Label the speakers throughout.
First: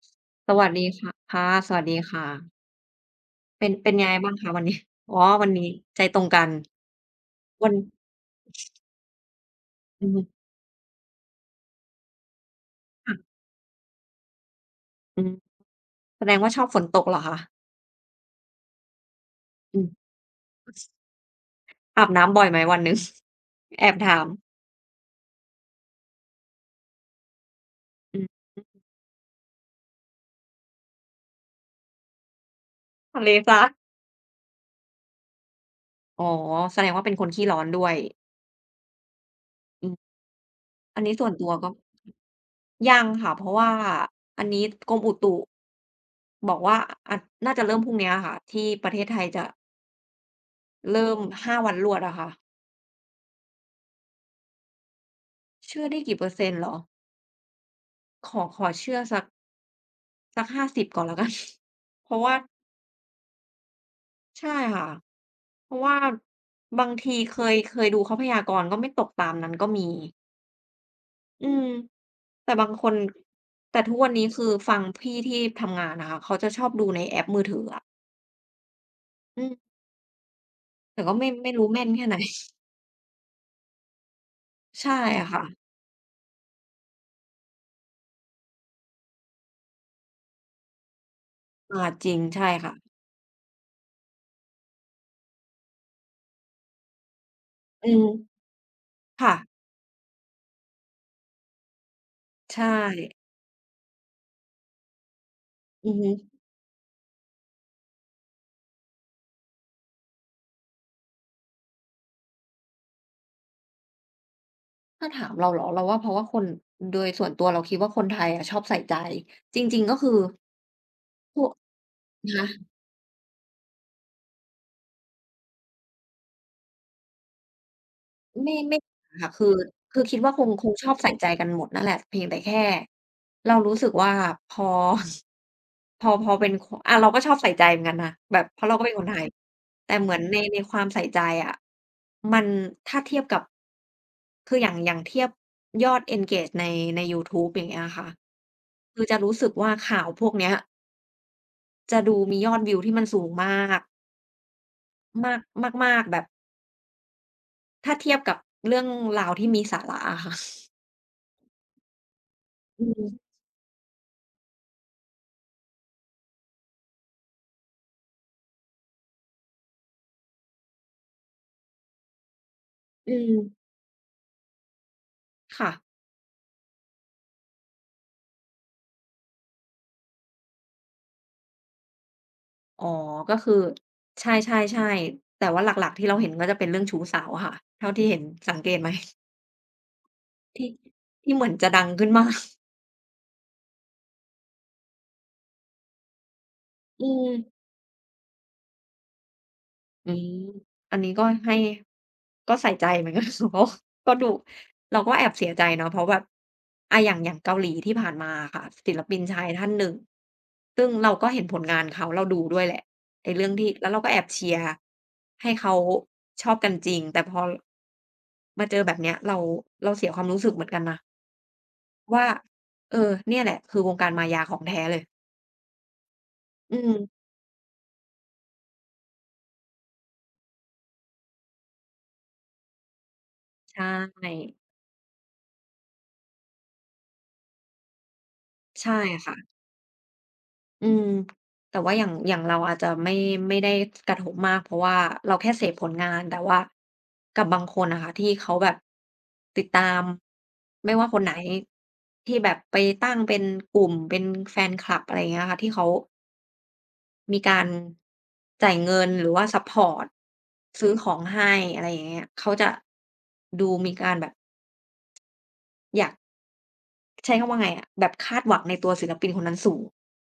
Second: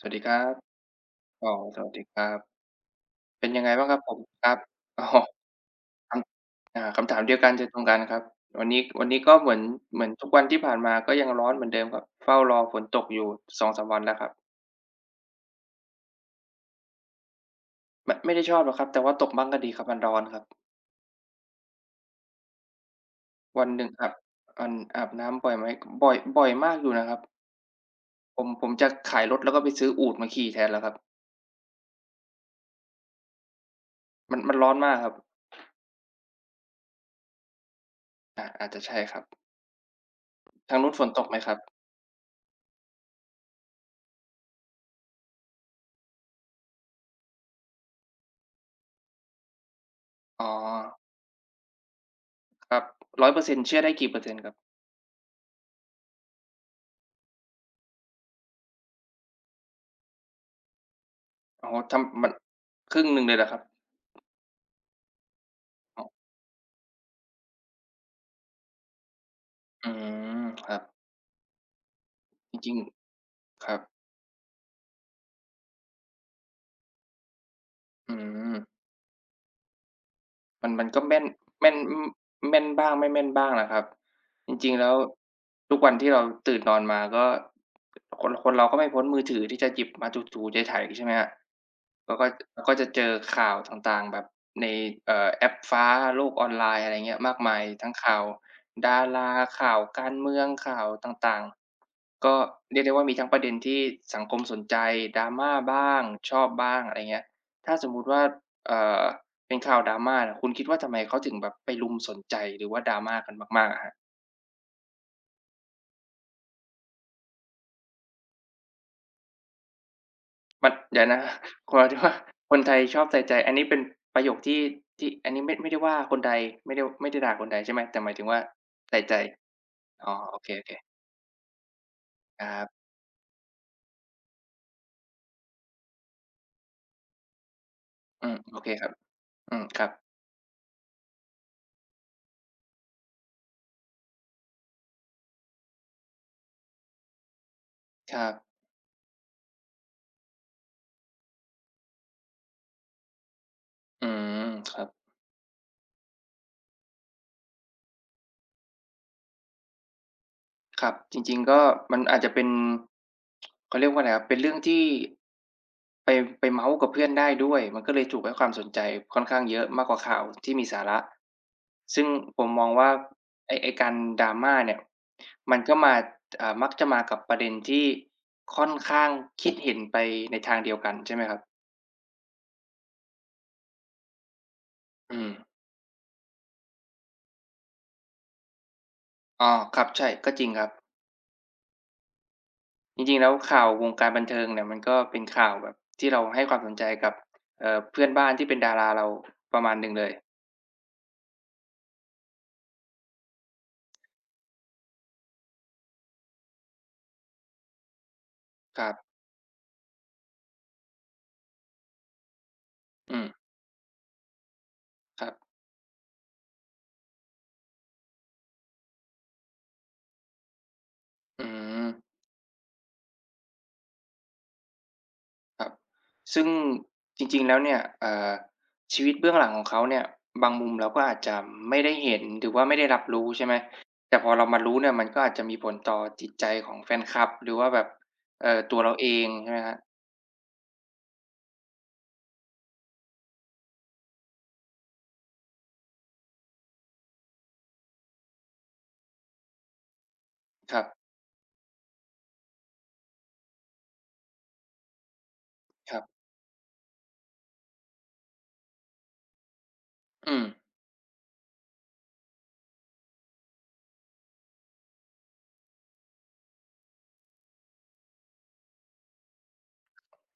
Speaker 1: สวัสดีครั
Speaker 2: ส
Speaker 1: บ
Speaker 2: วัสดีค่ะ ค่
Speaker 1: อ
Speaker 2: ะ
Speaker 1: ๋อ
Speaker 2: ส
Speaker 1: ส
Speaker 2: วัส
Speaker 1: วั
Speaker 2: ด
Speaker 1: ส
Speaker 2: ี
Speaker 1: ดี
Speaker 2: ค
Speaker 1: ค
Speaker 2: ่
Speaker 1: รับ
Speaker 2: ะ
Speaker 1: เป็นย
Speaker 2: เ
Speaker 1: ั
Speaker 2: ป
Speaker 1: ง
Speaker 2: ็
Speaker 1: ไง
Speaker 2: น
Speaker 1: บ้
Speaker 2: เ
Speaker 1: า
Speaker 2: ป
Speaker 1: ง
Speaker 2: ็
Speaker 1: ค
Speaker 2: น
Speaker 1: รับ
Speaker 2: ไง
Speaker 1: ผม?
Speaker 2: บ้างค
Speaker 1: ค
Speaker 2: ะ
Speaker 1: รั
Speaker 2: ว
Speaker 1: บ
Speaker 2: ันนี้?
Speaker 1: อ๋อ
Speaker 2: อ๋อ วันนี้ใจ
Speaker 1: คร
Speaker 2: ต
Speaker 1: ั
Speaker 2: ร
Speaker 1: บ
Speaker 2: งกัน
Speaker 1: อ่า คำถามเดียวกัน ใจ
Speaker 2: วัน
Speaker 1: ตรงกันครับ วันนี้ วันนี้ก็เหมือน เหม
Speaker 2: อื
Speaker 1: ือ
Speaker 2: อ
Speaker 1: น
Speaker 2: ฮ
Speaker 1: ทุ
Speaker 2: ึ
Speaker 1: กวันที่ผ่านมา ก็ยังร้อนเหมือนเดิมครับ เฝ้ารอฝนตก
Speaker 2: ค่ะ
Speaker 1: อยู่ 2-3 วันแล้วครับ
Speaker 2: อือ แสดงว่าชอบฝนตกเหรอคะ?
Speaker 1: ไม่ ไม่ได้ชอบหรอกครับ แต่ว่าตกบ้างก็ดี
Speaker 2: อื
Speaker 1: ครับ
Speaker 2: ม
Speaker 1: มันร้อนครับ
Speaker 2: อาบน้ำบ่อยไหมวันหนึ่ง?
Speaker 1: วันหน
Speaker 2: แอ
Speaker 1: ึ่ง
Speaker 2: บ
Speaker 1: อ
Speaker 2: ถ
Speaker 1: าบ
Speaker 2: าม
Speaker 1: อัน อาบน้ำบ่อยไหม ก บ่อย บ่อยมากอยู่นะครับ
Speaker 2: อือ
Speaker 1: ผม ผม
Speaker 2: ฮึ
Speaker 1: จะขายรถ แล้วก็ไปซื้ออูฐมาขี่แทนแล้วครับ
Speaker 2: ทะเล ซ
Speaker 1: มัน มันร้อนมากครับ
Speaker 2: อ๋อ แสดงว่าเป็นคนขี้ร้อนด้วย
Speaker 1: อา อาจจะใช่ครับ
Speaker 2: อือ
Speaker 1: ทางนู้น
Speaker 2: อั
Speaker 1: ฝ
Speaker 2: นน
Speaker 1: น
Speaker 2: ี้
Speaker 1: ต
Speaker 2: ส่
Speaker 1: ก
Speaker 2: ว
Speaker 1: ไ
Speaker 2: น
Speaker 1: หม
Speaker 2: ตั
Speaker 1: ค
Speaker 2: ว
Speaker 1: รับ?
Speaker 2: ก็ ยังค่ะ เพราะว่าอันนี้กรมอุตุ บอกว่า อ่า น่าจะเริ่มพรุ่งเนี้ยค่ะ ที่ประเทศไทยจะ
Speaker 1: อ๋
Speaker 2: เ
Speaker 1: อ
Speaker 2: ริ่ม 5 วันรวดอะค่ะ
Speaker 1: ครับ 100% เชื่อได้กี่ เปอร์เซ็นต์ครับ?
Speaker 2: เชื่อได้กี่เปอร์เซ็นต์เหรอ? ขอ ขอเชื่อสัก สัก 50 ก่อนแล้วกัน
Speaker 1: อ๋อ ท
Speaker 2: เพราะ
Speaker 1: ำ ม
Speaker 2: ว
Speaker 1: ั
Speaker 2: ่
Speaker 1: น
Speaker 2: า
Speaker 1: ครึ่งหนึ่งเลยเหรอครับ?
Speaker 2: ใช่ค่ะ เพราะว่า
Speaker 1: อ๋อ
Speaker 2: บางทีเคย เคยดูเขาพยากรณ์ ก็ไม่ตกตามนั้นก็มี
Speaker 1: อืม ครับ
Speaker 2: อืม แต่
Speaker 1: จ
Speaker 2: บา
Speaker 1: ริ
Speaker 2: ง
Speaker 1: ง
Speaker 2: คน
Speaker 1: ๆ คร
Speaker 2: แต
Speaker 1: ั
Speaker 2: ่
Speaker 1: บ
Speaker 2: ทุกวันนี้คือฟังพี่ที่ทำงานอะค่ะ เขาจะชอบดูในแอปมือถืออะ
Speaker 1: อืม
Speaker 2: อืม
Speaker 1: มัน มันก
Speaker 2: แ
Speaker 1: ็
Speaker 2: ต่
Speaker 1: แ
Speaker 2: ก
Speaker 1: ม
Speaker 2: ็
Speaker 1: ่
Speaker 2: ไ
Speaker 1: น
Speaker 2: ม่ ไม่ร
Speaker 1: แ
Speaker 2: ู
Speaker 1: ม
Speaker 2: ้
Speaker 1: ่น
Speaker 2: แม่น
Speaker 1: อ
Speaker 2: แค่ไหน?
Speaker 1: แม่นบ้างไม่แม่นบ้างนะครับ จริง ๆ แ
Speaker 2: ใ
Speaker 1: ล
Speaker 2: ช
Speaker 1: ้
Speaker 2: ่
Speaker 1: ว
Speaker 2: อะค่ะ
Speaker 1: ทุกวันที่เราตื่นนอนมาก็ คน คนเราก็ไม่พ้นมือถือที่จะหยิบมาถู ๆ ไถ ๆ ใช่ไหมครับ
Speaker 2: อา จ
Speaker 1: แล
Speaker 2: ริ
Speaker 1: ้ว
Speaker 2: ง
Speaker 1: ก็
Speaker 2: ใช่
Speaker 1: แล้ว
Speaker 2: ค่
Speaker 1: ก็จ
Speaker 2: ะ
Speaker 1: ะเจอข่าวต่าง ๆ แบบใน เอ่อ แอปฟ้า โลกออนไลน์ อะไรอย่างเงี้ยมากมาย ท
Speaker 2: อื
Speaker 1: ั้ง
Speaker 2: ม
Speaker 1: ข่าวดาร
Speaker 2: ค่
Speaker 1: า
Speaker 2: ะ
Speaker 1: ข่าวการเมือง ข่าวต่าง ๆ ก็
Speaker 2: ใช
Speaker 1: เรียกได้ว่า
Speaker 2: ่
Speaker 1: มีทั้งประเด็นที่สังคม สนใจ Drama บ้
Speaker 2: อื
Speaker 1: า
Speaker 2: อ
Speaker 1: ง
Speaker 2: ฮึ
Speaker 1: ชอบบ้าง อะไรอย่างเงี้ย ถ้าสมมุติว่า เอ่อ เป็นข่าว Drama เนี่ย คุณคิดว่าทำไมเขาถึงแบบไปรุมสนใจ หรือว่า Drama กันมาก ๆ อะฮะ?
Speaker 2: ถ้าถามเราเหรอ เราว่าเพราะว่าคน โดยส่วนตัวเราคิดว่าคนไทยอะชอบใส่ใจ จริง ๆ ก็คือ
Speaker 1: มัน เดี๋ยวนะ
Speaker 2: พวก
Speaker 1: ค หมายถึงว่า
Speaker 2: คะ?
Speaker 1: คนไทยชอบใส่ใจ อันนี้เป็นประโยคที่ ที่ อันนี้ไม่ ไม่ได้ว่าคนไทย ไม่ได้ ว ไม่ได้ด่าคนไทยใช่ไหม? แต่หมายถึงว่า
Speaker 2: ไม่
Speaker 1: ใส่
Speaker 2: ๆ
Speaker 1: ใ
Speaker 2: อ
Speaker 1: จ
Speaker 2: ะค่ะ คือ คือ
Speaker 1: อ๋อ
Speaker 2: คิดว่า
Speaker 1: โอ
Speaker 2: ค
Speaker 1: เ
Speaker 2: ง ค
Speaker 1: ค
Speaker 2: ง
Speaker 1: ๆ
Speaker 2: ชอบใส่ใจกันหมดนั่นแหละ เพียงแต่
Speaker 1: ค
Speaker 2: แ
Speaker 1: ร
Speaker 2: ค
Speaker 1: ั
Speaker 2: ่
Speaker 1: บ
Speaker 2: เรารู้สึกว่าพอ พอ พอเป็น ข อา เราก็ชอบใส่ใจเหมือนกันนะ
Speaker 1: อื
Speaker 2: แ
Speaker 1: ม
Speaker 2: บบ
Speaker 1: โอ
Speaker 2: เพรา
Speaker 1: เค
Speaker 2: ะเราก
Speaker 1: ค
Speaker 2: ็
Speaker 1: รั
Speaker 2: เป็
Speaker 1: บ
Speaker 2: นคนไทย
Speaker 1: อืม ครั
Speaker 2: แต่
Speaker 1: บ
Speaker 2: เหมือน ใน ในความใส่ใจอะ มัน ถ้าเทียบกับ คืออย่าง อย่างเทียบยอด Engage ใน ในยูทูบ อย่างเงี้ยอะค่ะ
Speaker 1: ครับ
Speaker 2: คือจะรู้สึกว่าข่าวพวกเนี้ย จะดู มียอดวิวที่มันสูงมาก
Speaker 1: อืม ครับ
Speaker 2: มาก มาก ๆ แบบ ถ้าเทียบกับเรื่องราวที่มีสาระอะค่ะ
Speaker 1: ครับ จริง ๆ ก็มันอาจจะเป็น
Speaker 2: อืม
Speaker 1: เขาเรียกว่าอะไรครับ เป็นเรื่องที่ไป ไปเม้าท์กับเพื่อนได้ด้วย มันก็เลยถูกให้ความสนใจค่อนข้างเยอะมากกว่าข่าวที่มีสาระ ซึ่งผมมองว่า
Speaker 2: อื
Speaker 1: ไอ
Speaker 2: ม
Speaker 1: ้ ไอ้การ drama เนี่ย มั
Speaker 2: ค
Speaker 1: น
Speaker 2: ่
Speaker 1: ก็
Speaker 2: ะ
Speaker 1: มา อ่า มักจะมากับประเด็นที่ค่อนข้างคิดเห็นไปในทางเดียวกัน ใช่ไหมครับ?
Speaker 2: อ๋อ ก็คือ ใช่
Speaker 1: อื
Speaker 2: ๆ ๆ แต่
Speaker 1: ม
Speaker 2: ว่าหลัก ๆ ที่เราเห็นก็จะเป็นเรื่องชู้สาวอะค่ะ เท่าที่เห็น สังเกตไหม?
Speaker 1: อ๋อ ครับ ใช่ ก็จริง
Speaker 2: ท
Speaker 1: คร
Speaker 2: ี
Speaker 1: ั
Speaker 2: ่
Speaker 1: บ
Speaker 2: ที่เหมือนจะดังขึ้น มาก
Speaker 1: จริง ๆ แล้วข่าววงการบันเทิงเนี่ย มันก็เป็นข่าวแบบที่เราให้ความสนใจ
Speaker 2: อื
Speaker 1: กับ
Speaker 2: ม
Speaker 1: เอ่อ เพื่อนบ้านที่เป็นดาราเรา ประมาณหนึ่งเล
Speaker 2: อื
Speaker 1: ย
Speaker 2: ม อันนี้ก็ให้ ก็ใส่ใจ เหมือน กัน [unintelligible] ก็ดู เราก็แอบเสียใจเนาะ เพราะแบบ อะ อย่าง อย่างเกาหลีที่ผ่านมาอะค่ะ
Speaker 1: คร
Speaker 2: ศ
Speaker 1: ั
Speaker 2: ิ
Speaker 1: บ
Speaker 2: ลปินชายท่านหนึ่ง ซึ่งเราก็เห็นผลงานเขา เราดูด้วยแหละ
Speaker 1: อื
Speaker 2: ไอ้
Speaker 1: ม
Speaker 2: เรื่องที่ แล้วเราก็แอบเชียร์
Speaker 1: ครับ
Speaker 2: ให้เขาชอบกันจริง แต่พอ มาเจอแบบเนี้ย เรา เราเสียความรู้สึกเหมือนกันนะ
Speaker 1: อือ
Speaker 2: ว่า เออ เนี่ยแหละ คือวงการมายาของแท้เลย
Speaker 1: ครับ ซึ่ง
Speaker 2: อืม
Speaker 1: จริง ๆ แล้วเนี่ย เอ่อ ชีวิตเบื้องหลังของเขาเนี่ย บางมุมเราก็อาจจะไม่ได้เห็น หรือว่าไม่ได้รับรู้ ใช่ไหม
Speaker 2: ใช
Speaker 1: แต่พอเรา
Speaker 2: ่
Speaker 1: มารู้เนี่ย มันก็อาจจะมีผลต่อจิตใจของแฟนคลับ หรือว่าแบบ เอ่อ ตัว
Speaker 2: ใ
Speaker 1: เ
Speaker 2: ช
Speaker 1: ร
Speaker 2: ่
Speaker 1: าเอง
Speaker 2: ค่
Speaker 1: ใช
Speaker 2: ะ
Speaker 1: ่ไหมครับ?
Speaker 2: อืม แต่ว่าอย่าง อย่างเราอาจจะไม่ ไม่ได้กระทบมาก เพราะว่าเราแค่เสพผลงาน แต่ว่ากับบางคนอะค่ะ ที่เขาแบบติดตาม
Speaker 1: ครับ
Speaker 2: ไม่ว่าคนไหนที่แบบไปตั้งเป็นกลุ่ม เป็นแฟนคลับ อะไรอย่างเงี้ยค่ะ ที่เขา
Speaker 1: ครับ
Speaker 2: มีการ จ่ายเงินหรือว่าซัปพอร์ต
Speaker 1: อือ
Speaker 2: ซื้อของให้ อะไรอย่างเงี้ย เขาจะดูมีการแบบ อยาก ใช้คำว่าไงอะ แบบคาดหวังในตัวศิลปินคนนั้นสูง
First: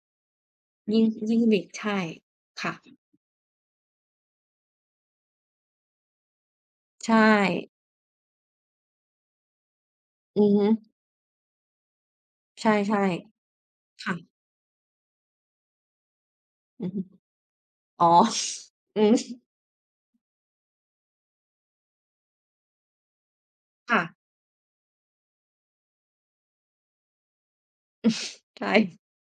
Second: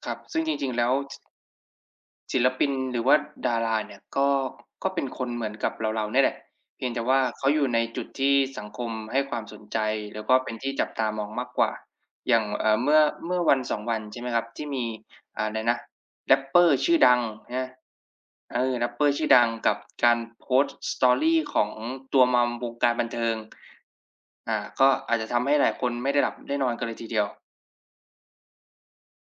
Speaker 1: ครับ ซึ่งจริง ๆ แล้ว
Speaker 2: ยิ่ง
Speaker 1: ช
Speaker 2: ยิ่งมี ใช่
Speaker 1: ศิลป
Speaker 2: ค
Speaker 1: ิ
Speaker 2: ่
Speaker 1: น
Speaker 2: ะ
Speaker 1: หรือว่าดาราเนี่ย ก็ ก็เป็นคนเหมือนกับเรา ๆ เนี่ยแหละ เพียงแต่
Speaker 2: ใช
Speaker 1: ว่าเขาอย
Speaker 2: ่
Speaker 1: ู่ในจุดที่สังคมให้ความสนใจ แล้วก็
Speaker 2: อื
Speaker 1: เป
Speaker 2: อ
Speaker 1: ็น
Speaker 2: ฮึ
Speaker 1: ที่จับตามองมากกว่า อย่าง เ
Speaker 2: ใ
Speaker 1: อ
Speaker 2: ช
Speaker 1: ่
Speaker 2: ่
Speaker 1: อ เมื่อ เมื่อ 1-2 วั
Speaker 2: ๆ
Speaker 1: น
Speaker 2: ค่
Speaker 1: ใช่ไหม
Speaker 2: ะ
Speaker 1: ครับ ที่มีอะไรนะ Rapper
Speaker 2: อื
Speaker 1: ช
Speaker 2: อ
Speaker 1: ื่
Speaker 2: ฮ
Speaker 1: อ
Speaker 2: ึ
Speaker 1: ดัง ใช่ไหม
Speaker 2: อ๋อ
Speaker 1: เออ
Speaker 2: อื
Speaker 1: Rapper
Speaker 2: ม
Speaker 1: ชื่อดังกับการโพสต์ Story ของตัว Mom วงการบันเทิง
Speaker 2: ค่ะ
Speaker 1: อ่า ก็อาจจะทำให้หลายคนไม่ได้หลับได้นอนกันเลยทีเดียว
Speaker 2: ใช่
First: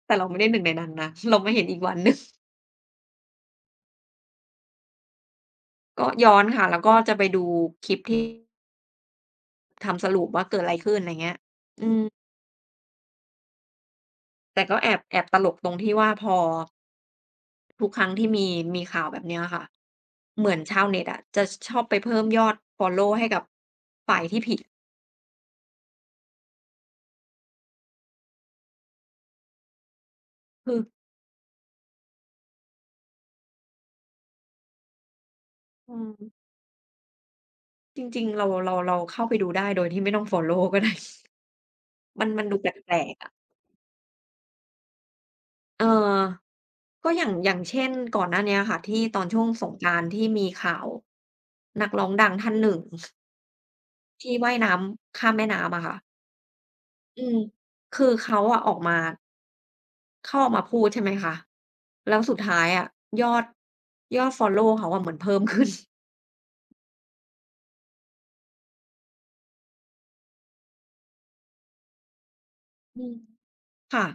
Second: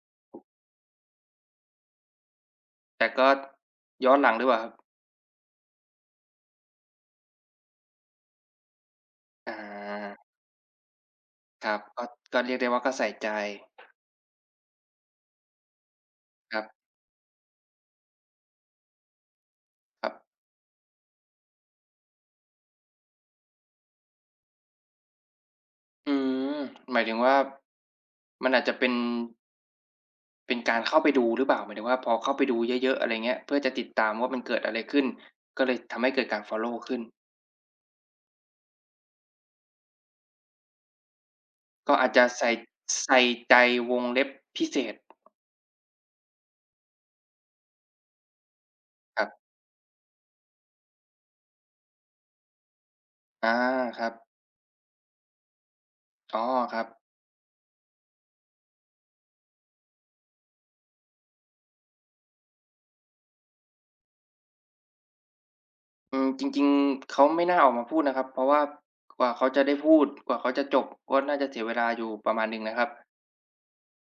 Speaker 2: แต่เราไม่ได้ 1 ในนั้นนะ เรามาเห็นอีกวันหนึ่ง
Speaker 1: แต่ก็ย้อนหลังดีกว่าครับ
Speaker 2: ก็ย้อนค่ะ แล้วก็จะไปดูคลิปที่
Speaker 1: อ
Speaker 2: ทำส
Speaker 1: า
Speaker 2: รุปว่าเกิดอะไรขึ้น อะไรอย่างเงี้ย
Speaker 1: ครับ
Speaker 2: อื
Speaker 1: ก็
Speaker 2: อ
Speaker 1: ก็เรียกได้ว่า ก็ใส่ใจ
Speaker 2: แต่ก็แอบ แอบตลกตรงที่ว่า พอ
Speaker 1: ครับ
Speaker 2: ทุกครั้งที่มี มีข่าวแบบนี้อะค่ะ
Speaker 1: ครับ
Speaker 2: เหมือนชาวเน็ตอะจะชอบไปเพิ่มยอดฟอลโลว์ให้กับฝ่ายที่ ผิด
Speaker 1: อืม หมายถึงว่า มันอาจจะเป็น เป็นก
Speaker 2: ค
Speaker 1: าร
Speaker 2: ือ
Speaker 1: เข้าไปดู หรือเปล่า หมายถึงว่าพอเข้าไปดูเยอะ ๆ อะไรอย่างเงี้ย เพื่อจะติดตามว่ามันเกิดอะไรขึ้น ก็เลย
Speaker 2: อื
Speaker 1: ทำให้เกิด
Speaker 2: ม
Speaker 1: การฟอลโลว์ ขึ้น
Speaker 2: จริง ๆ เรา เรา เราเข้าไปดูได้โดยที่ไม่ต้องฟอลโลว์ก็ได้
Speaker 1: ก็อาจจ
Speaker 2: ม
Speaker 1: ะ
Speaker 2: ัน
Speaker 1: ใ
Speaker 2: ม
Speaker 1: ส
Speaker 2: ัน
Speaker 1: ่
Speaker 2: ดูแปล
Speaker 1: ใส
Speaker 2: ก
Speaker 1: ่
Speaker 2: ๆ อะ
Speaker 1: ใจ วงเล็บพิเศษ
Speaker 2: เออ ก็อย่าง อย่างเช่น ก่อนหน้านี้อะค่ะ ที่ตอ
Speaker 1: ค
Speaker 2: นช
Speaker 1: รับ
Speaker 2: ่วงสงกรานต์ ที่มีข่าวนักร้องดังท่านหนึ่ง
Speaker 1: อา ครับ
Speaker 2: ที่ว่ายน้ำข้ามแม่น้ำอะค่ะ
Speaker 1: อ๋อ ครับ
Speaker 2: อืม คือเขาอะออกมา เขาเอามาพูด ใช่ไหมคะ แล้วสุดท้ายอะยอด ยอดฟอลโลว์เขาอะมันเพิ่มขึ้น
Speaker 1: อืม จริง ๆ เขาไม่น่าออกมาพูดนะครับ เพราะว่ากว่าเขาจะได้พูด กว่าเขาจะจบ ก็น่าจะเสียเวลาอยู่ประมาณหนึ่งเลยครับ
Speaker 2: อืม ค่ะ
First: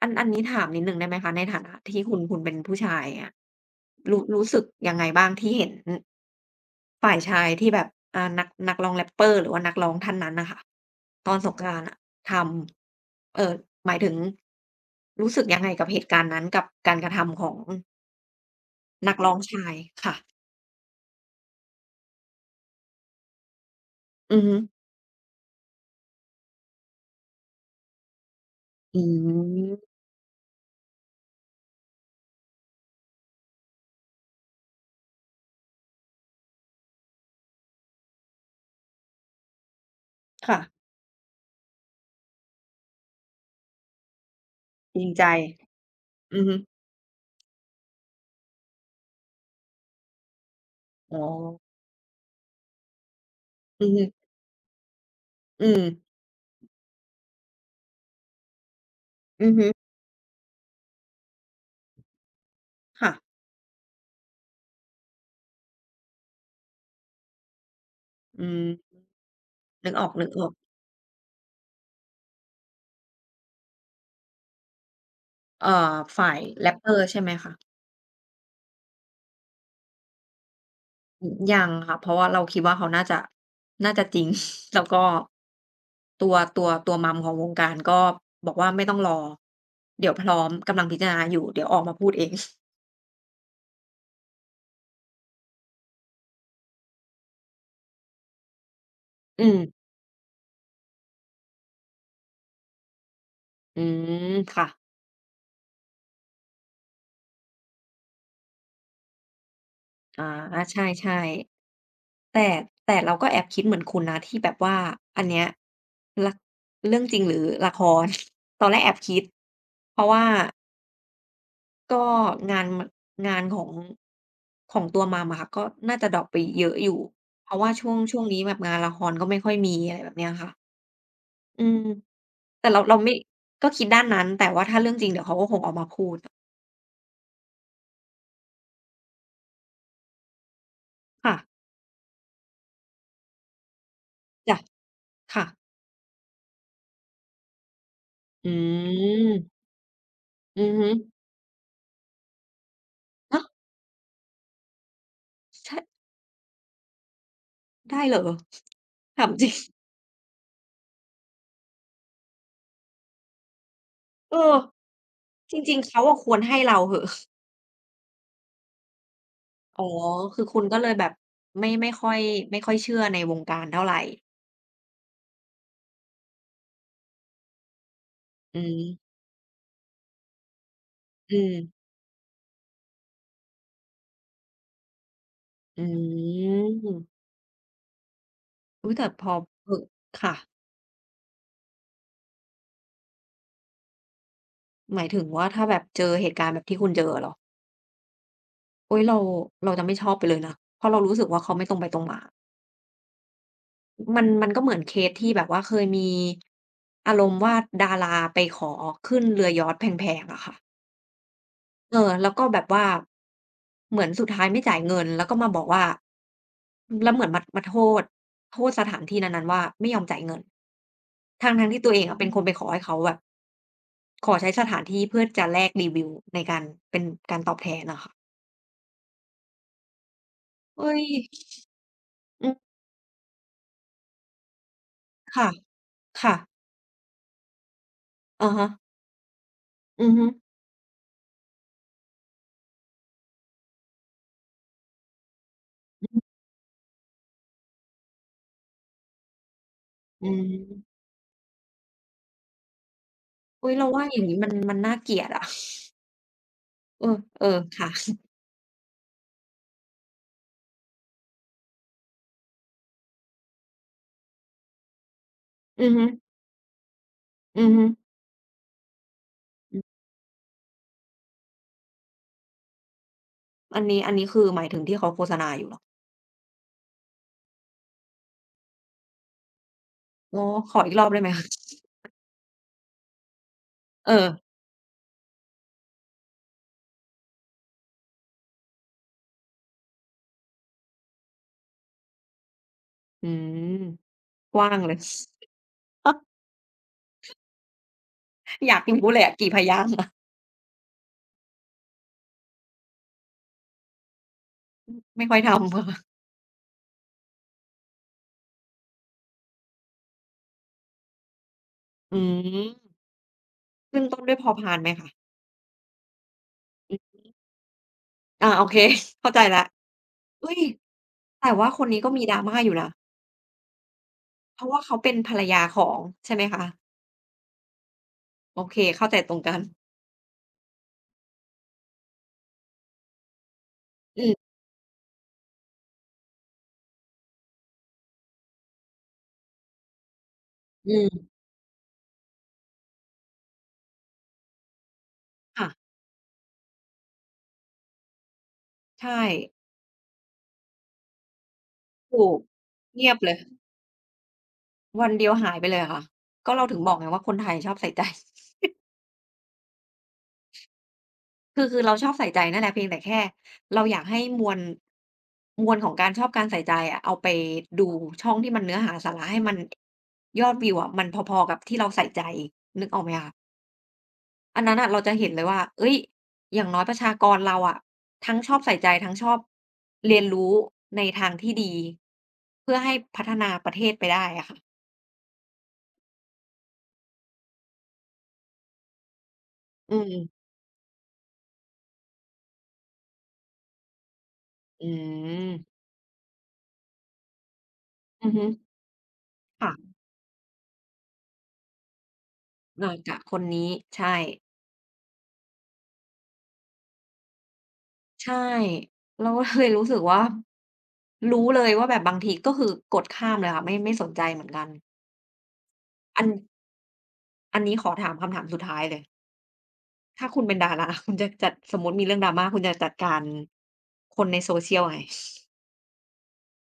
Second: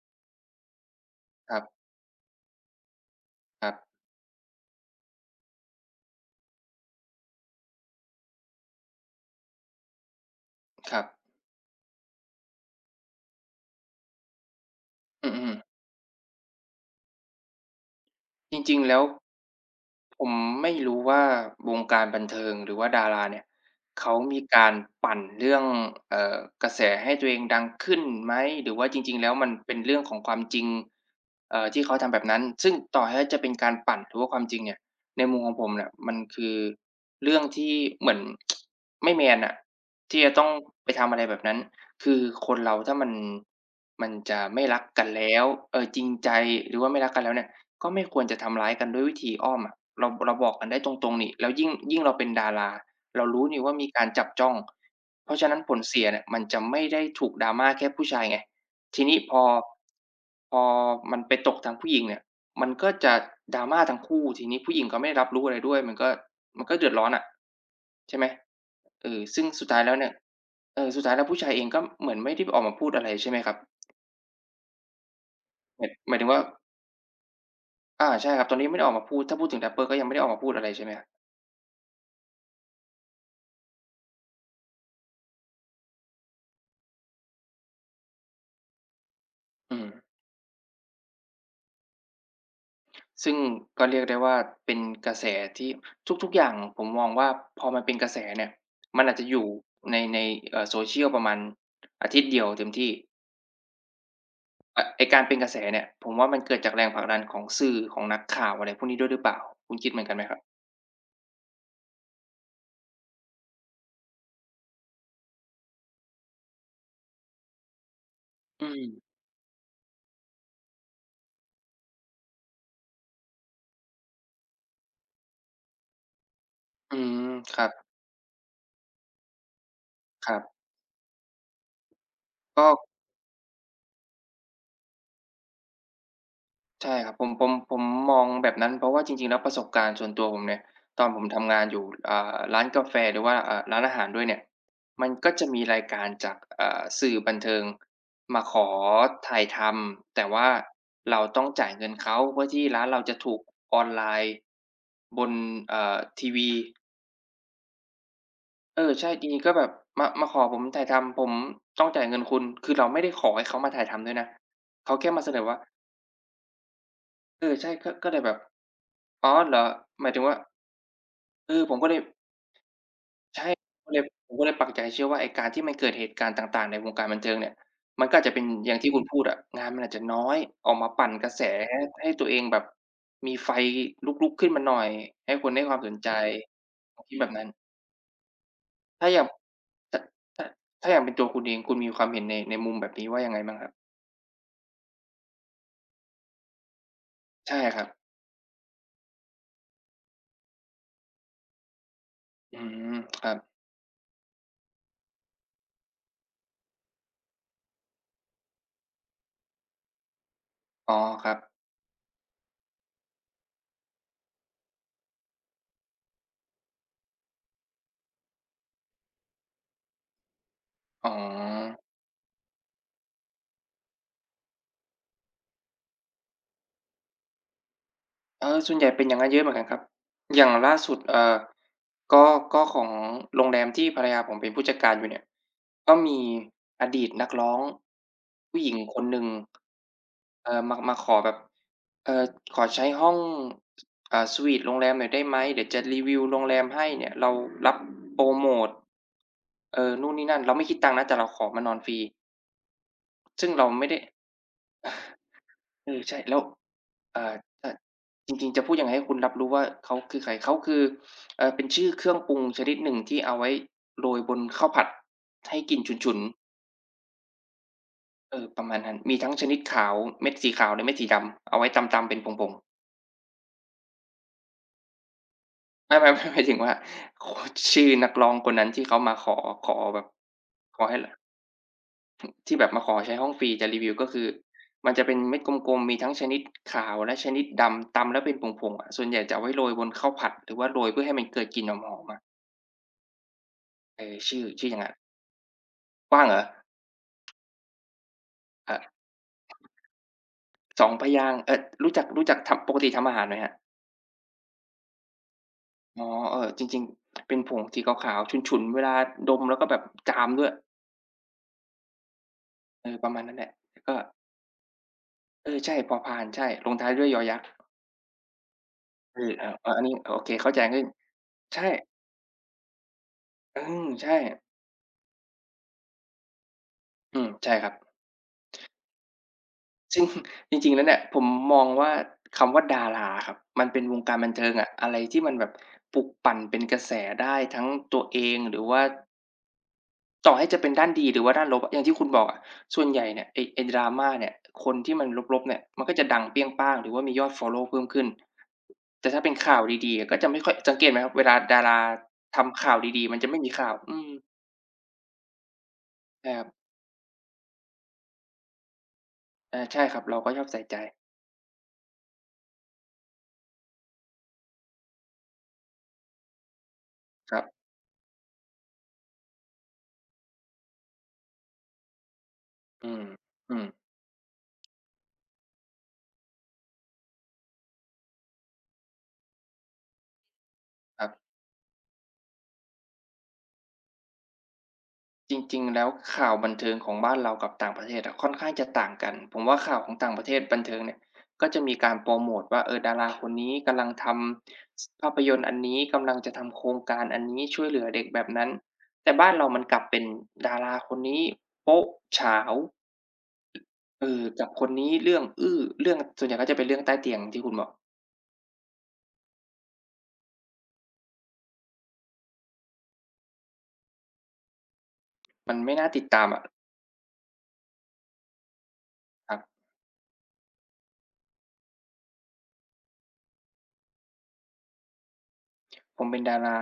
Speaker 2: อัน อันนี้ถามนิดหนึ่งได้ไหมคะ ใน
Speaker 1: ค
Speaker 2: ฐ
Speaker 1: รั
Speaker 2: า
Speaker 1: บ
Speaker 2: นะที่คุณ คุณเป็นผู้ชาย เงี้ย
Speaker 1: ครับ
Speaker 2: รู้ รู้สึกยังไงบ้าง ที่เห็น ห ฝ่ายชายที่แบบ อ่า นัก นักร้อง Rapper หรือว่านักร้องท่านนั้นน่ะค่ะ
Speaker 1: ครับ
Speaker 2: ตอนสงกรานต์อะทำ เอ่อ หมายถึง ร
Speaker 1: อ
Speaker 2: ู
Speaker 1: ื
Speaker 2: ้สึก
Speaker 1: อ
Speaker 2: ยั
Speaker 1: ๆ
Speaker 2: ง
Speaker 1: ๆ
Speaker 2: ไงกับเหตุการณ์นั้น? กับการกระทำของ
Speaker 1: จริง ๆ แล้ว
Speaker 2: นักร้องชาย ค่ะ
Speaker 1: ผมไม่รู้ว่าวงการบันเทิงหรือว่าดาราเนี่ย เขา
Speaker 2: อื
Speaker 1: มี
Speaker 2: อฮึ
Speaker 1: การปั่นเรื่อง เอ่อ กระแสให้ตัวเองดังขึ้นไหม หรือว่า
Speaker 2: อ
Speaker 1: จ
Speaker 2: ื
Speaker 1: ริง ๆ แล้ว มันเป็น
Speaker 2: ม
Speaker 1: เรื่องของความจริง เอ่อ ที่เขาทำแบบนั้น ซึ่งต่อให้จะเป็นการปั่น หรือว่าความจริงเนี่ย ในมุมของผมเนี่ยมันคือเรื่องที่เหมือน ไม่แมนอะ ที่จะต้
Speaker 2: ค
Speaker 1: อง
Speaker 2: ่ะ
Speaker 1: ไปทำอะไรแบบนั้น คือคนเราถ้ามัน มันจะไม่รัก
Speaker 2: จ
Speaker 1: ก
Speaker 2: ริ
Speaker 1: ัน
Speaker 2: งใ
Speaker 1: แล
Speaker 2: จ
Speaker 1: ้ว เออ จริงใจ
Speaker 2: อือฮึ
Speaker 1: หรือว่าไม่รักกันแล้วเนี่ย ก็ไม่ควรจะทำร้ายกันด้วยวิธีอ้อมอะ เรา เราบอกกันได้ตร
Speaker 2: อ๋
Speaker 1: ง ๆ หนิ แล้ว
Speaker 2: อ
Speaker 1: ยิ่ง ยิ่งเราเป็นดารา เรารู้หนิว่า
Speaker 2: อื
Speaker 1: มี
Speaker 2: อฮ
Speaker 1: กา
Speaker 2: ึ
Speaker 1: รจับจ้อง เพราะฉะนั้น
Speaker 2: อื
Speaker 1: ผ
Speaker 2: ม
Speaker 1: ลเสียเนี่ย มันจะไม่ได้ถูก drama แค่ผู้ชายไง ทีนี้ พอ
Speaker 2: อือฮึ
Speaker 1: พอมันไปตกทางผู้หญิงเนี่ย มันก็
Speaker 2: ค
Speaker 1: จ
Speaker 2: ่
Speaker 1: ะ
Speaker 2: ะ
Speaker 1: drama ทั้งคู่ ทีนี้ผู้หญิงก็ไม่รับรู้อะไรด้วย มันก็ มันก็เดือดร้อนอะ ใช่ไหม
Speaker 2: อืม
Speaker 1: เออ ซึ่งสุดท้าย
Speaker 2: น
Speaker 1: แ
Speaker 2: ึ
Speaker 1: ล้
Speaker 2: ก
Speaker 1: วเ
Speaker 2: อ
Speaker 1: นี่ย
Speaker 2: อก ๆ
Speaker 1: เออ สุดท้ายแล้ว ผู้ชายเองก็เหมือนไม่ได้ออกมาพูดอะไร ใช่ไหมครับ?
Speaker 2: เอ่อ
Speaker 1: หมาย หมาย
Speaker 2: ฝ
Speaker 1: ถึ
Speaker 2: ่า
Speaker 1: งว่า
Speaker 2: ย Rapper ใช่ไหมคะ?
Speaker 1: อา ใช่ครับ ตอนนี้ไม่ได้ออกมาพูด ถ้าพูดถึง Rapper ก็ยังไม่ได้ออกมาพูดอะไร ใช่ไหมครับ?
Speaker 2: อือ ยังค่ะ เพราะว่าเราคิดว่า เขาน่าจะ น่าจะจริง แล้วก็ ตัว ตัว ตัว Mom ของวงการก็บอกว่า ไม่ต้องรอ
Speaker 1: อืม
Speaker 2: เดี๋ยวพร้อม กำลังพิจารณาอยู่ เดี๋ยวออกมาพูดเอง
Speaker 1: ซึ่งก็เรียกได้ว่าเป็นกระแสที่ ทุก ๆ อย่างผมมองว่า พอมันเป็นกระแสเนี่ย มันอาจจะอย
Speaker 2: อ
Speaker 1: ู
Speaker 2: ื
Speaker 1: ่
Speaker 2: ม
Speaker 1: ใน ใน เอ่อ Social ประมาณอาทิตย์เดียวเต็มที่
Speaker 2: อืม ค่ะ
Speaker 1: อะ ไอ้การเป็นกระแสเนี่ย ผมว่ามันเกิดจากแรงผลักดันของสื่อ ของนักข่าว อะไรพวกนี้ด้วยหรือเปล่า คุณคิดเหมือนกันไ
Speaker 2: อ
Speaker 1: หม
Speaker 2: า
Speaker 1: ครับ?
Speaker 2: ใช่ ๆ แต่ แต่เราก็แอบคิดเหมือนคุณนะ ที่แบบว่าอันเนี้ย ระ เรื่องจริงหรือละคร ต
Speaker 1: อื
Speaker 2: อนแรกแอ
Speaker 1: ม
Speaker 2: บคิด เพราะว่า ก็งานมัน งานของ ของตัว Mom อะค่ะ ก็น่าจะดร็อปไปเยอะอย
Speaker 1: อื
Speaker 2: ู่
Speaker 1: ม
Speaker 2: เพร
Speaker 1: ค
Speaker 2: าะ
Speaker 1: ร
Speaker 2: ว
Speaker 1: ั
Speaker 2: ่า
Speaker 1: บ
Speaker 2: ช่วง ช่วงนี้แบบงานละครก็ไม่ค่อยมี อะไรแบบเนี้
Speaker 1: ค
Speaker 2: ย
Speaker 1: รั
Speaker 2: ค
Speaker 1: บ
Speaker 2: ่ะ อืม
Speaker 1: ก
Speaker 2: แต่เรา
Speaker 1: ็
Speaker 2: เราไม่ ก็คิดด้านนั้น แต่ว่าถ้าเรื่องจริงเดี๋ยวเขาก็คงออกมาพูดอะ
Speaker 1: ใช่ครับ ผม ผม ผมมองแบบนั้น เพราะว่าจริง ๆ แล้วประสบการณ์ส่วนตัวผมเนี่ย ตอนผม
Speaker 2: ค่
Speaker 1: ท
Speaker 2: ะ
Speaker 1: ำงานอยู่ อ่า ร้านกาแฟ หรือว่า อ่า ร้านอาหารด้วยเนี่ย
Speaker 2: จ้ะ
Speaker 1: มันก็
Speaker 2: ค
Speaker 1: จ
Speaker 2: ่
Speaker 1: ะม
Speaker 2: ะ
Speaker 1: ีรายการจาก อ่า สื่อบันเทิง มา
Speaker 2: อื
Speaker 1: ขอถ่าย
Speaker 2: ม
Speaker 1: ทำ แต่ว่า
Speaker 2: อือฮึ
Speaker 1: เราต้องจ่ายเงินเขา เพื่อที่ร้านเราจะถู
Speaker 2: ฮ
Speaker 1: ก
Speaker 2: ะ
Speaker 1: ออนไลน์บน เอ่
Speaker 2: ช
Speaker 1: อ ทีวี
Speaker 2: ได้เหรอ?
Speaker 1: เออ ใช่
Speaker 2: ถ
Speaker 1: จ
Speaker 2: า
Speaker 1: ร
Speaker 2: ม
Speaker 1: ิง
Speaker 2: จ
Speaker 1: ๆ
Speaker 2: ริ
Speaker 1: ก็แบบ
Speaker 2: ง
Speaker 1: มา มาขอผมถ่ายทำ ผมต้องจ่ายเงินคุณ คือเราไม่ได้ขอให้เขามาถ่ายทำด้วยนะ
Speaker 2: เออ
Speaker 1: เขาแค่มาเสนอว่
Speaker 2: จ
Speaker 1: า
Speaker 2: ริง ๆ เขาอะควรให้เราเถอะ
Speaker 1: เออ ใช่ ก็ ก็เลยแบบ "อ๋อ เหรอ?"
Speaker 2: อ๋อ
Speaker 1: หมายถึงว่า
Speaker 2: คือคุณก็เลยแบบ
Speaker 1: คือ
Speaker 2: ไม่
Speaker 1: ผม
Speaker 2: ไ
Speaker 1: ก
Speaker 2: ม
Speaker 1: ็
Speaker 2: ่
Speaker 1: เลย
Speaker 2: ค่อย ไม่ค่อยเชื่อในว
Speaker 1: ใช
Speaker 2: ง
Speaker 1: ่
Speaker 2: การเท่า
Speaker 1: ผม
Speaker 2: ไ
Speaker 1: ก
Speaker 2: ร
Speaker 1: ็เลย ผมก็เลยปักใจเชื่อว่าไอ้การที่มันเกิดเหตุการณ์ต่าง ๆ ในวงการบันเทิงเนี่ย มันก็อาจจะเป็น
Speaker 2: อื
Speaker 1: อย่าง ที่
Speaker 2: ม
Speaker 1: คุณพูดอะ งานมันอาจจะน้อย ออกมาปั่นกระ
Speaker 2: อ
Speaker 1: แส
Speaker 2: ืม
Speaker 1: ให้ตัวเองแบบมีไฟลุก ๆ ขึ้นมาหน่อย ให้คนได้ความ
Speaker 2: อื
Speaker 1: สนใจ ผม
Speaker 2: ม
Speaker 1: คิดแบบนั้น
Speaker 2: อุ๊ย แต
Speaker 1: ถ
Speaker 2: ่
Speaker 1: ้าอย่
Speaker 2: พ
Speaker 1: าง
Speaker 2: อ ห
Speaker 1: ถ
Speaker 2: ค่
Speaker 1: ถ
Speaker 2: ะ
Speaker 1: ถ้าอย่างเป็นตัวคุณเอง คุณมีความเห็นใน ในมุมแบบนี้ว่ายังไงบ้างครับ?
Speaker 2: หมายถึงว่าถ้าแบบเจอเหตุการณ์แบบที่คุณเจออะเหรอ?
Speaker 1: ใช่ครับ
Speaker 2: อุ๊ย เรา เราจะไม่ชอบไปเลยนะ เพราะเรารู้สึกว่าเขาไม่ตรงไปตรงมา
Speaker 1: อืม ครับ
Speaker 2: อ มัน มันก็เหมือนเคสที่แบบว่าเคยมี อารมณ์ว่า ดาราไปขอขึ้น เรือยอช์ตแพง ๆ อะค่ะ
Speaker 1: อ๋อ ครับ
Speaker 2: เออ แล้วก็แบบว่า เหมือนสุดท้ายไม่จ่ายเงิน แล้วก็มาบอกว่า แล้วเหมือนมา มา โทษ โทษสถานที่นั้น ๆ ว่าไม่ยอมจ่ายเงิน
Speaker 1: อ๋อ
Speaker 2: ทั้ง ๆ ที่ ตัวเองอะเป็นคนไปขอให้เขาแบบ ขอใช้สถานที่ เพื่อจะแลกรีวิวในการ เป็นการตอบแทนน่ะค่ะ
Speaker 1: เออ ส่วนใหญ่เป็น อย่างนั้นเยอะเหมือนกันครับ อย่างล่า
Speaker 2: เอ๊
Speaker 1: สุด
Speaker 2: ย
Speaker 1: เอ่อ ก็
Speaker 2: อื
Speaker 1: ก
Speaker 2: ม
Speaker 1: ็ของโรงแรมที่ภรรยาผมเป็นผู้จัดการอยู่เนี่ย
Speaker 2: ค่ะ
Speaker 1: ก็มี
Speaker 2: ค่ะ
Speaker 1: อดีตนักร้อง
Speaker 2: อะ
Speaker 1: ผู
Speaker 2: ฮ
Speaker 1: ้หญิ
Speaker 2: ะ
Speaker 1: งคนหนึ่ง
Speaker 2: อือฮึ
Speaker 1: เอ่อ มา มาขอแบบ เอ่อ "ขอใช้ห้อง เอ่อ สวีตโรงแรมหน่อยได้ไหม เดี๋ยวจะรี
Speaker 2: อื
Speaker 1: ว
Speaker 2: อฮ
Speaker 1: ิ
Speaker 2: ึ
Speaker 1: วโรงแรมให้เนี่ย เรารับโพรโมต" เออ นู่นน
Speaker 2: อ
Speaker 1: ี
Speaker 2: ื
Speaker 1: ่นั่น "เราไม่คิด
Speaker 2: ม
Speaker 1: ตังค์นะ แต่เราขอมานอนฟรี" ซึ่งเร
Speaker 2: อ
Speaker 1: า
Speaker 2: ุ๊ย
Speaker 1: ไ
Speaker 2: เ
Speaker 1: ม
Speaker 2: ร
Speaker 1: ่
Speaker 2: า
Speaker 1: ได้
Speaker 2: ว่าอย่างนี้ มัน มันน่าเกลียดอะ
Speaker 1: เออ ใช่ แล้ว
Speaker 2: เออ
Speaker 1: เอ่
Speaker 2: เออ
Speaker 1: อ อ
Speaker 2: ค่ะ
Speaker 1: จริง ๆ จะพูดยังไงให้คุณรับรู้ว่า เขาคือใคร เขาคือ เอ่อ เป็นชื่อเครื่องปรุงชนิดหนึ่งที่เอาไว้โรยบนข้าวผัดให้กลิ่น
Speaker 2: อือฮึ
Speaker 1: ฉุน ๆ
Speaker 2: อือฮึ
Speaker 1: เออ ประมาณนั้น มีทั้งชนิด
Speaker 2: อ
Speaker 1: ข
Speaker 2: ืม
Speaker 1: าว เม็ดสีขาวและเม็ดสีดำเอาไว้ตำ ๆ เป็นผง ๆ
Speaker 2: อันนี้ อันนี้คือหมาย ถึงที่เขาโฆษณาอยู่เหรอ?
Speaker 1: ไม่ ๆ ๆ หมายถึงว่า ค ชื่อนักร้องคนนั้นที่เขามาขอ ขอแบบ
Speaker 2: อ๋อ ข
Speaker 1: ข
Speaker 2: อ
Speaker 1: อ
Speaker 2: อี
Speaker 1: ให
Speaker 2: ก
Speaker 1: ้
Speaker 2: รอ
Speaker 1: ล
Speaker 2: บได้ไหมคะ
Speaker 1: ที่แบบมาขอใช้ห้องฟรี จะรีวิว ก็
Speaker 2: เ
Speaker 1: คือ
Speaker 2: ออ
Speaker 1: มันจะเป็นเม็ดกลม ๆ มีทั้งชนิด ขาวและชนิดดำ ตำแล้วเป็นผง ๆ อะ ส่วนใหญ่จะเอาไว้โรยบนข้าวผัด หรือว่าโรยเพื่อให้มันเกิดกลิ่นหอม ๆ อะ
Speaker 2: อืม
Speaker 1: เออ ชื่อ
Speaker 2: ก
Speaker 1: ช
Speaker 2: ว
Speaker 1: ื
Speaker 2: ้
Speaker 1: ่อ
Speaker 2: า
Speaker 1: อย่
Speaker 2: ง
Speaker 1: างงั
Speaker 2: เ
Speaker 1: ั
Speaker 2: ล
Speaker 1: ้น
Speaker 2: ย
Speaker 1: กว้างเหรอ? เ
Speaker 2: อ
Speaker 1: อ
Speaker 2: ยา
Speaker 1: อ
Speaker 2: กรู้เลยเลยอะ กี่พยางค์อะ?
Speaker 1: 2 พยางค์ เอ๊ย รู้จัก รู้จักทำ ปกติทำอาหารไหมครับ?
Speaker 2: อืม ไม่ค่อยทำ ค่ะ
Speaker 1: อ๋อ เออ จริง ๆ เป็นผงสีขาว ๆ ฉุน ๆ เวลาดม แล้วก็แบบ จามด้วย
Speaker 2: อืม
Speaker 1: เออ ประมาณนั้นแหละ แต่ก
Speaker 2: ข
Speaker 1: ็
Speaker 2: ึ้นต้นด้วย พ.พาน ไหมคะ?
Speaker 1: เออ ใช่ พ.พาน ใช่ ลงท้าย
Speaker 2: อื
Speaker 1: ด
Speaker 2: อ
Speaker 1: ้วย
Speaker 2: ฮ
Speaker 1: ย.ย
Speaker 2: ึ
Speaker 1: ักษ์
Speaker 2: อา โอเค
Speaker 1: เอ
Speaker 2: เข้
Speaker 1: อ
Speaker 2: าใจ
Speaker 1: อ้า
Speaker 2: แ
Speaker 1: ว
Speaker 2: ล้ว
Speaker 1: อา อันนี้ โอเค เ
Speaker 2: เ
Speaker 1: ข
Speaker 2: ฮ
Speaker 1: ้
Speaker 2: ่
Speaker 1: าใจ
Speaker 2: ย!
Speaker 1: ขึ้น
Speaker 2: แต่
Speaker 1: ใช
Speaker 2: ว
Speaker 1: ่
Speaker 2: ่าคนนี้ก็มีดราม่าอยู่นะ
Speaker 1: อืม ใช่
Speaker 2: เพราะว่าเขาเป็นภรรยาของ ใช่ไหมคะ?
Speaker 1: อืม ใช่ครับ
Speaker 2: โอเค เข้าใจ ตรงกัน
Speaker 1: จริง จริง ๆ แล้วเนี่ย ผมมองว่า คำว่า ดาราอะครับ มันเป็นวงการ
Speaker 2: อ
Speaker 1: บัน
Speaker 2: ืม
Speaker 1: เทิงอะ อะไรที่มันแบบ ปลุกปั่นเป็นกระแสได้ทั้งตัวเอง หรือว่า ต่อให้จะเป็นด้า
Speaker 2: อ
Speaker 1: น
Speaker 2: ื
Speaker 1: ดี หรือ
Speaker 2: ม
Speaker 1: ว่าด้านลบอะ อย่างที่คุณบอกอะ ส่วนใหญ่เนี่ย ไอ้ ไอ้ Drama เนี่ย คนที่มันลบ ๆ เนี่
Speaker 2: ค
Speaker 1: ย
Speaker 2: ่ะ
Speaker 1: มันก็จะดังเปรี้ยงปร้าง หรือว่ามียอดฟอลโลว์เพิ่มขึ้น
Speaker 2: ใ
Speaker 1: แ
Speaker 2: ช
Speaker 1: ต่ถ้าเป็นข
Speaker 2: ่
Speaker 1: ่าวดี ๆ ก็จะไม่ค่อย สังเกตไหมครับ เวลาดารา
Speaker 2: ถู
Speaker 1: ท
Speaker 2: ก
Speaker 1: ำข่าวด
Speaker 2: เง
Speaker 1: ี
Speaker 2: ี
Speaker 1: ๆ
Speaker 2: ย
Speaker 1: มั
Speaker 2: บ
Speaker 1: นจะ
Speaker 2: เล
Speaker 1: ไม
Speaker 2: ย
Speaker 1: ่มีข่าว อืม
Speaker 2: วันเดียวหายไปเลยอะค่ะ
Speaker 1: ใช่ครับ
Speaker 2: ก็เราถึงบอกไงว่า คนไทยชอบใส่ใจ
Speaker 1: อา ใช่ครับ เราก็ชอบใส่ใจ
Speaker 2: คือ ๆ เราชอบใส่ใจนั่นแหละ เพียงแต่แค่เราอยากให้มวล มวลของการชอบการใส่ใจอะ เอาไป
Speaker 1: ครับ
Speaker 2: ดูช่องที่มันเนื้อหาสาระ ให้มัน ยอดวิวอะมันพอ ๆ กับที่เราใส่ใจ นึ
Speaker 1: อื
Speaker 2: กออก
Speaker 1: ม
Speaker 2: ไหมคะ?
Speaker 1: อืม
Speaker 2: อันนั้นน่ะ เราจะเห็นเลยว่า เอ๊ย อย่างน้อยประชากรเราอะ ทั้งชอบใส่ใจ ทั้งชอบเรียนรู้ใ
Speaker 1: ค
Speaker 2: น
Speaker 1: รับ
Speaker 2: ทางที่ดี เพื่อให้พัฒนาประเทศไปได้อะค่ะ
Speaker 1: จริง ๆ แล้ว ข่าวบันเทิงของบ้านเรากับต่างประเทศอะค่อนข้างจะต่างกัน ผมว่า ข่าวข
Speaker 2: อ
Speaker 1: อ
Speaker 2: ื
Speaker 1: งต่างประ
Speaker 2: ม
Speaker 1: เทศบันเทิงเนี่ย ก็จะมีการโปรโมทว่า เออ ดาราคนนี้กำลังท
Speaker 2: อ
Speaker 1: ำ
Speaker 2: ื
Speaker 1: ส ภาพยนตร์อัน
Speaker 2: ม
Speaker 1: นี้ กำลังจะทำโครงการอันนี้ ช่วยเหลือเด็กแบ
Speaker 2: อ
Speaker 1: บ
Speaker 2: ือฮ
Speaker 1: น
Speaker 2: ึ
Speaker 1: ั้น แต่บ้านเรามั
Speaker 2: ค
Speaker 1: น
Speaker 2: ่ะ
Speaker 1: กลับเป็นดาราคนนี้โป๊ะ ฉาว
Speaker 2: นอนกับคนนี้ ใช
Speaker 1: เอ
Speaker 2: ่
Speaker 1: อ กับคนนี้ เรื่องอื้อ เรื่อง ส่วนใหญ่ ก็จะเป็นเรื่องใต้เตียงที่คุณบอก
Speaker 2: ใช่ เราก็เลยรู้สึกว่า รู้เลยว่าแบบ บางที ก็คือกดข้ามเลยค่ะ ไม่ ไม่สนใจเหมือนกัน
Speaker 1: มันไม่น่าติดต
Speaker 2: อ
Speaker 1: า
Speaker 2: ั
Speaker 1: ม
Speaker 2: น
Speaker 1: อะ
Speaker 2: อันนี้ขอถามคำถามสุดท้ายเลย
Speaker 1: ครับ
Speaker 2: ถ้าคุณเป็น ดารา คุณจะจัด สมมุติมีเรื่อง drama คุณจะจัดการ คนใน social ยังไง?
Speaker 1: ผมเป็นดารา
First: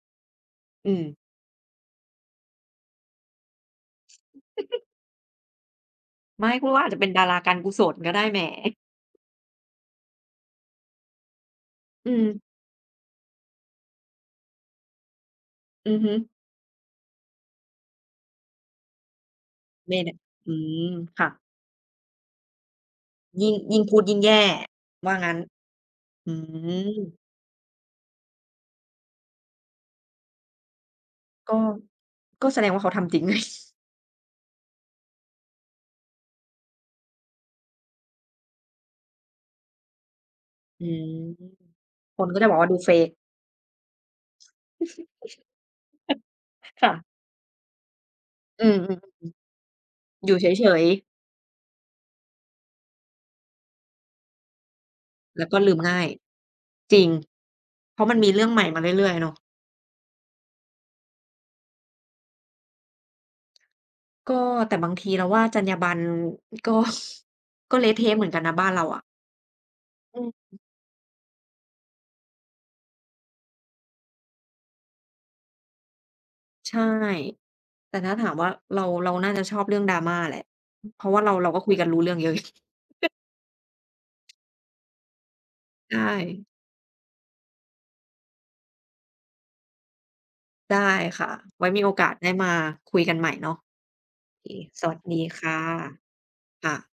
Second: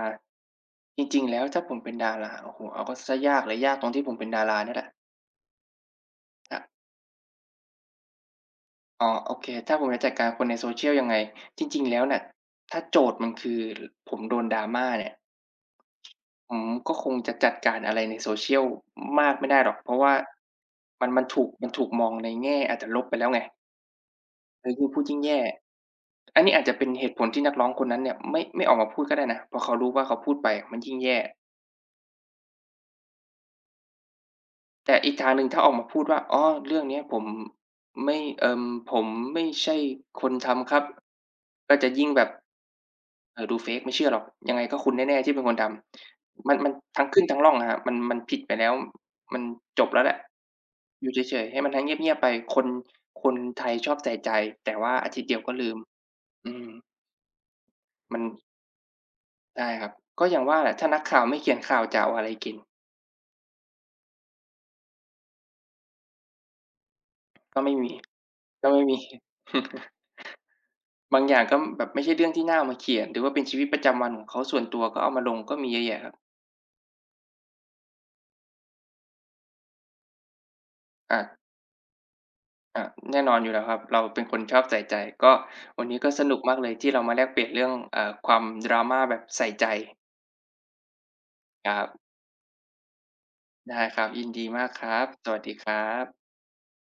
Speaker 2: อื
Speaker 1: จ
Speaker 2: ม
Speaker 1: ริง ๆ แล้ว ถ้าผมเป็นดารา โอ้โฮ เอาเข้า เสียยากเลย ยากตรงที่ผมเป็นดารานี่แหละ
Speaker 2: ไม่
Speaker 1: ครั
Speaker 2: ค
Speaker 1: บ
Speaker 2: ุณก็อาจจะเป็นดาราการกุศลก็ได้ แหม!
Speaker 1: อ๋อ โอเค ถ้าผมจะจัดการคนใน Social ยังไง? จริง ๆ แล้ว
Speaker 2: อื
Speaker 1: น่ะ
Speaker 2: ม
Speaker 1: ถ้าโจทย์มันคือ ร ผมโดน drama เนี่ย
Speaker 2: อือฮึ
Speaker 1: ผมก็คงจะจัดการอะไรใน Social มากไม่ได้หรอก เพ
Speaker 2: แ
Speaker 1: ร
Speaker 2: ม
Speaker 1: าะว
Speaker 2: แ
Speaker 1: ่
Speaker 2: น
Speaker 1: า
Speaker 2: ่ะ อืม
Speaker 1: มัน ม
Speaker 2: ค
Speaker 1: ัน
Speaker 2: ่ะ
Speaker 1: ถูก มันถูกมองในแง่ อาจจะลบไปแล้วไง
Speaker 2: ยิ่ง ยิ่งพูดยิ่งแย่
Speaker 1: คือยิ่งพูด
Speaker 2: ว
Speaker 1: ย
Speaker 2: ่
Speaker 1: ิ
Speaker 2: า
Speaker 1: ่ง
Speaker 2: ง
Speaker 1: แย
Speaker 2: ั้น
Speaker 1: ่
Speaker 2: อื
Speaker 1: อันนี้อาจจะเป็นเหตุ
Speaker 2: ม
Speaker 1: ผลที่นักร้องคนนั้นเนี่ย ไม่ ไม่ออกมาพูดก็ได้นะ เพราะเขารู้ว่าเขาพูดไปมันยิ่งแย่
Speaker 2: ก็ ก็แสดงว่าเขาทำจริง
Speaker 1: แต่อีกทางหนึ่ง ถ้าออกมาพูดว่า"อ๋อ เรื่องนี้ผม ไม่ อืม ผมไม่ใช่คนทำครั
Speaker 2: อ
Speaker 1: บ"
Speaker 2: ืม
Speaker 1: ก็จะยิ่งแ
Speaker 2: ค
Speaker 1: บบ
Speaker 2: นก็จะบอกว่าดู fake
Speaker 1: เอ่อ ดู fake "ไม่เชื่อหรอก ยังไงก็คุณแน่ ๆ ที่เป็นคนทำ" มัน มัน
Speaker 2: ค่
Speaker 1: ทั
Speaker 2: ะ
Speaker 1: ้งขึ้นทั้งล่องอะครับ มัน มันผิดไป
Speaker 2: อ
Speaker 1: แ
Speaker 2: ื
Speaker 1: ล้ว
Speaker 2: ม ๆ
Speaker 1: มันจบแล้วแหละ
Speaker 2: ๆ อยู่เฉย ๆ
Speaker 1: อยู่เฉย ๆ ให้มัน ให้เงียบ ๆ ไป คน คนไทยชอบใส่ใจ แต่ว่าอาทิตย์เดีย
Speaker 2: แ
Speaker 1: ว
Speaker 2: ล้
Speaker 1: ก
Speaker 2: ว
Speaker 1: ็
Speaker 2: ก็
Speaker 1: ลื
Speaker 2: ลื
Speaker 1: ม
Speaker 2: มง่าย
Speaker 1: อืม
Speaker 2: จริง เพราะม
Speaker 1: ม
Speaker 2: ั
Speaker 1: ั
Speaker 2: น
Speaker 1: น
Speaker 2: มีเรื่องใหม่มาเรื่อย ๆ อะเนาะ
Speaker 1: ใช่ครับ ก็อย่างว่าแหละ ถ้านักข่าวไม่เขียนข่าวจะเอาอะไรกิน?
Speaker 2: ก็ แต่บางทีเราว่าจรรยาบรรณ ก็
Speaker 1: ก็ไม
Speaker 2: ก
Speaker 1: ่
Speaker 2: ็เ
Speaker 1: ม
Speaker 2: ละ
Speaker 1: ี
Speaker 2: เทะเหมือนกันนะ บ
Speaker 1: ก
Speaker 2: ้า
Speaker 1: ็
Speaker 2: น
Speaker 1: ไม
Speaker 2: เร
Speaker 1: ่
Speaker 2: า
Speaker 1: ม
Speaker 2: อ
Speaker 1: ี
Speaker 2: ะ อือฮึ
Speaker 1: บางอย่างก็ ม แบบไม่ใช่เรื่องที่น่าเอามาเขียน หรือว่าเป็นชีวิตประจำวันของเขาส่วนตัวก็เอามาลง ก็มีเยอะแยะครับ
Speaker 2: ใช่ แต่ถ้าถามว่า เรา เราน่าจะ ชอบเรื่อง Drama แหละ อ เพราะ
Speaker 1: อ
Speaker 2: ว่าเรา
Speaker 1: า
Speaker 2: เราก็คุยกันรู้เรื่องเยอะ
Speaker 1: อา แน่นอนอยู่แล้วครับ เราเป็นคนชอบใส่ใจ ก็ วัน
Speaker 2: ใ
Speaker 1: น
Speaker 2: ช
Speaker 1: ี้ก็สนุก
Speaker 2: ่
Speaker 1: มากเลย ที่เรามาแลกเปลี่ยนเรื่อง เอ่อ ความ drama แบบใส่ใจ
Speaker 2: ได้ค่ะ ไว
Speaker 1: ค
Speaker 2: ้
Speaker 1: รั
Speaker 2: มีโอ
Speaker 1: บ
Speaker 2: กาสได้มาคุยกันใหม่เนาะ
Speaker 1: ได้ครับ ยิน
Speaker 2: โอ
Speaker 1: ดี
Speaker 2: เค
Speaker 1: มาก
Speaker 2: ส
Speaker 1: คร
Speaker 2: วัส
Speaker 1: ับ
Speaker 2: ดี
Speaker 1: สวั
Speaker 2: ค
Speaker 1: สด
Speaker 2: ่
Speaker 1: ี
Speaker 2: ะ
Speaker 1: ครับ
Speaker 2: ค่ะ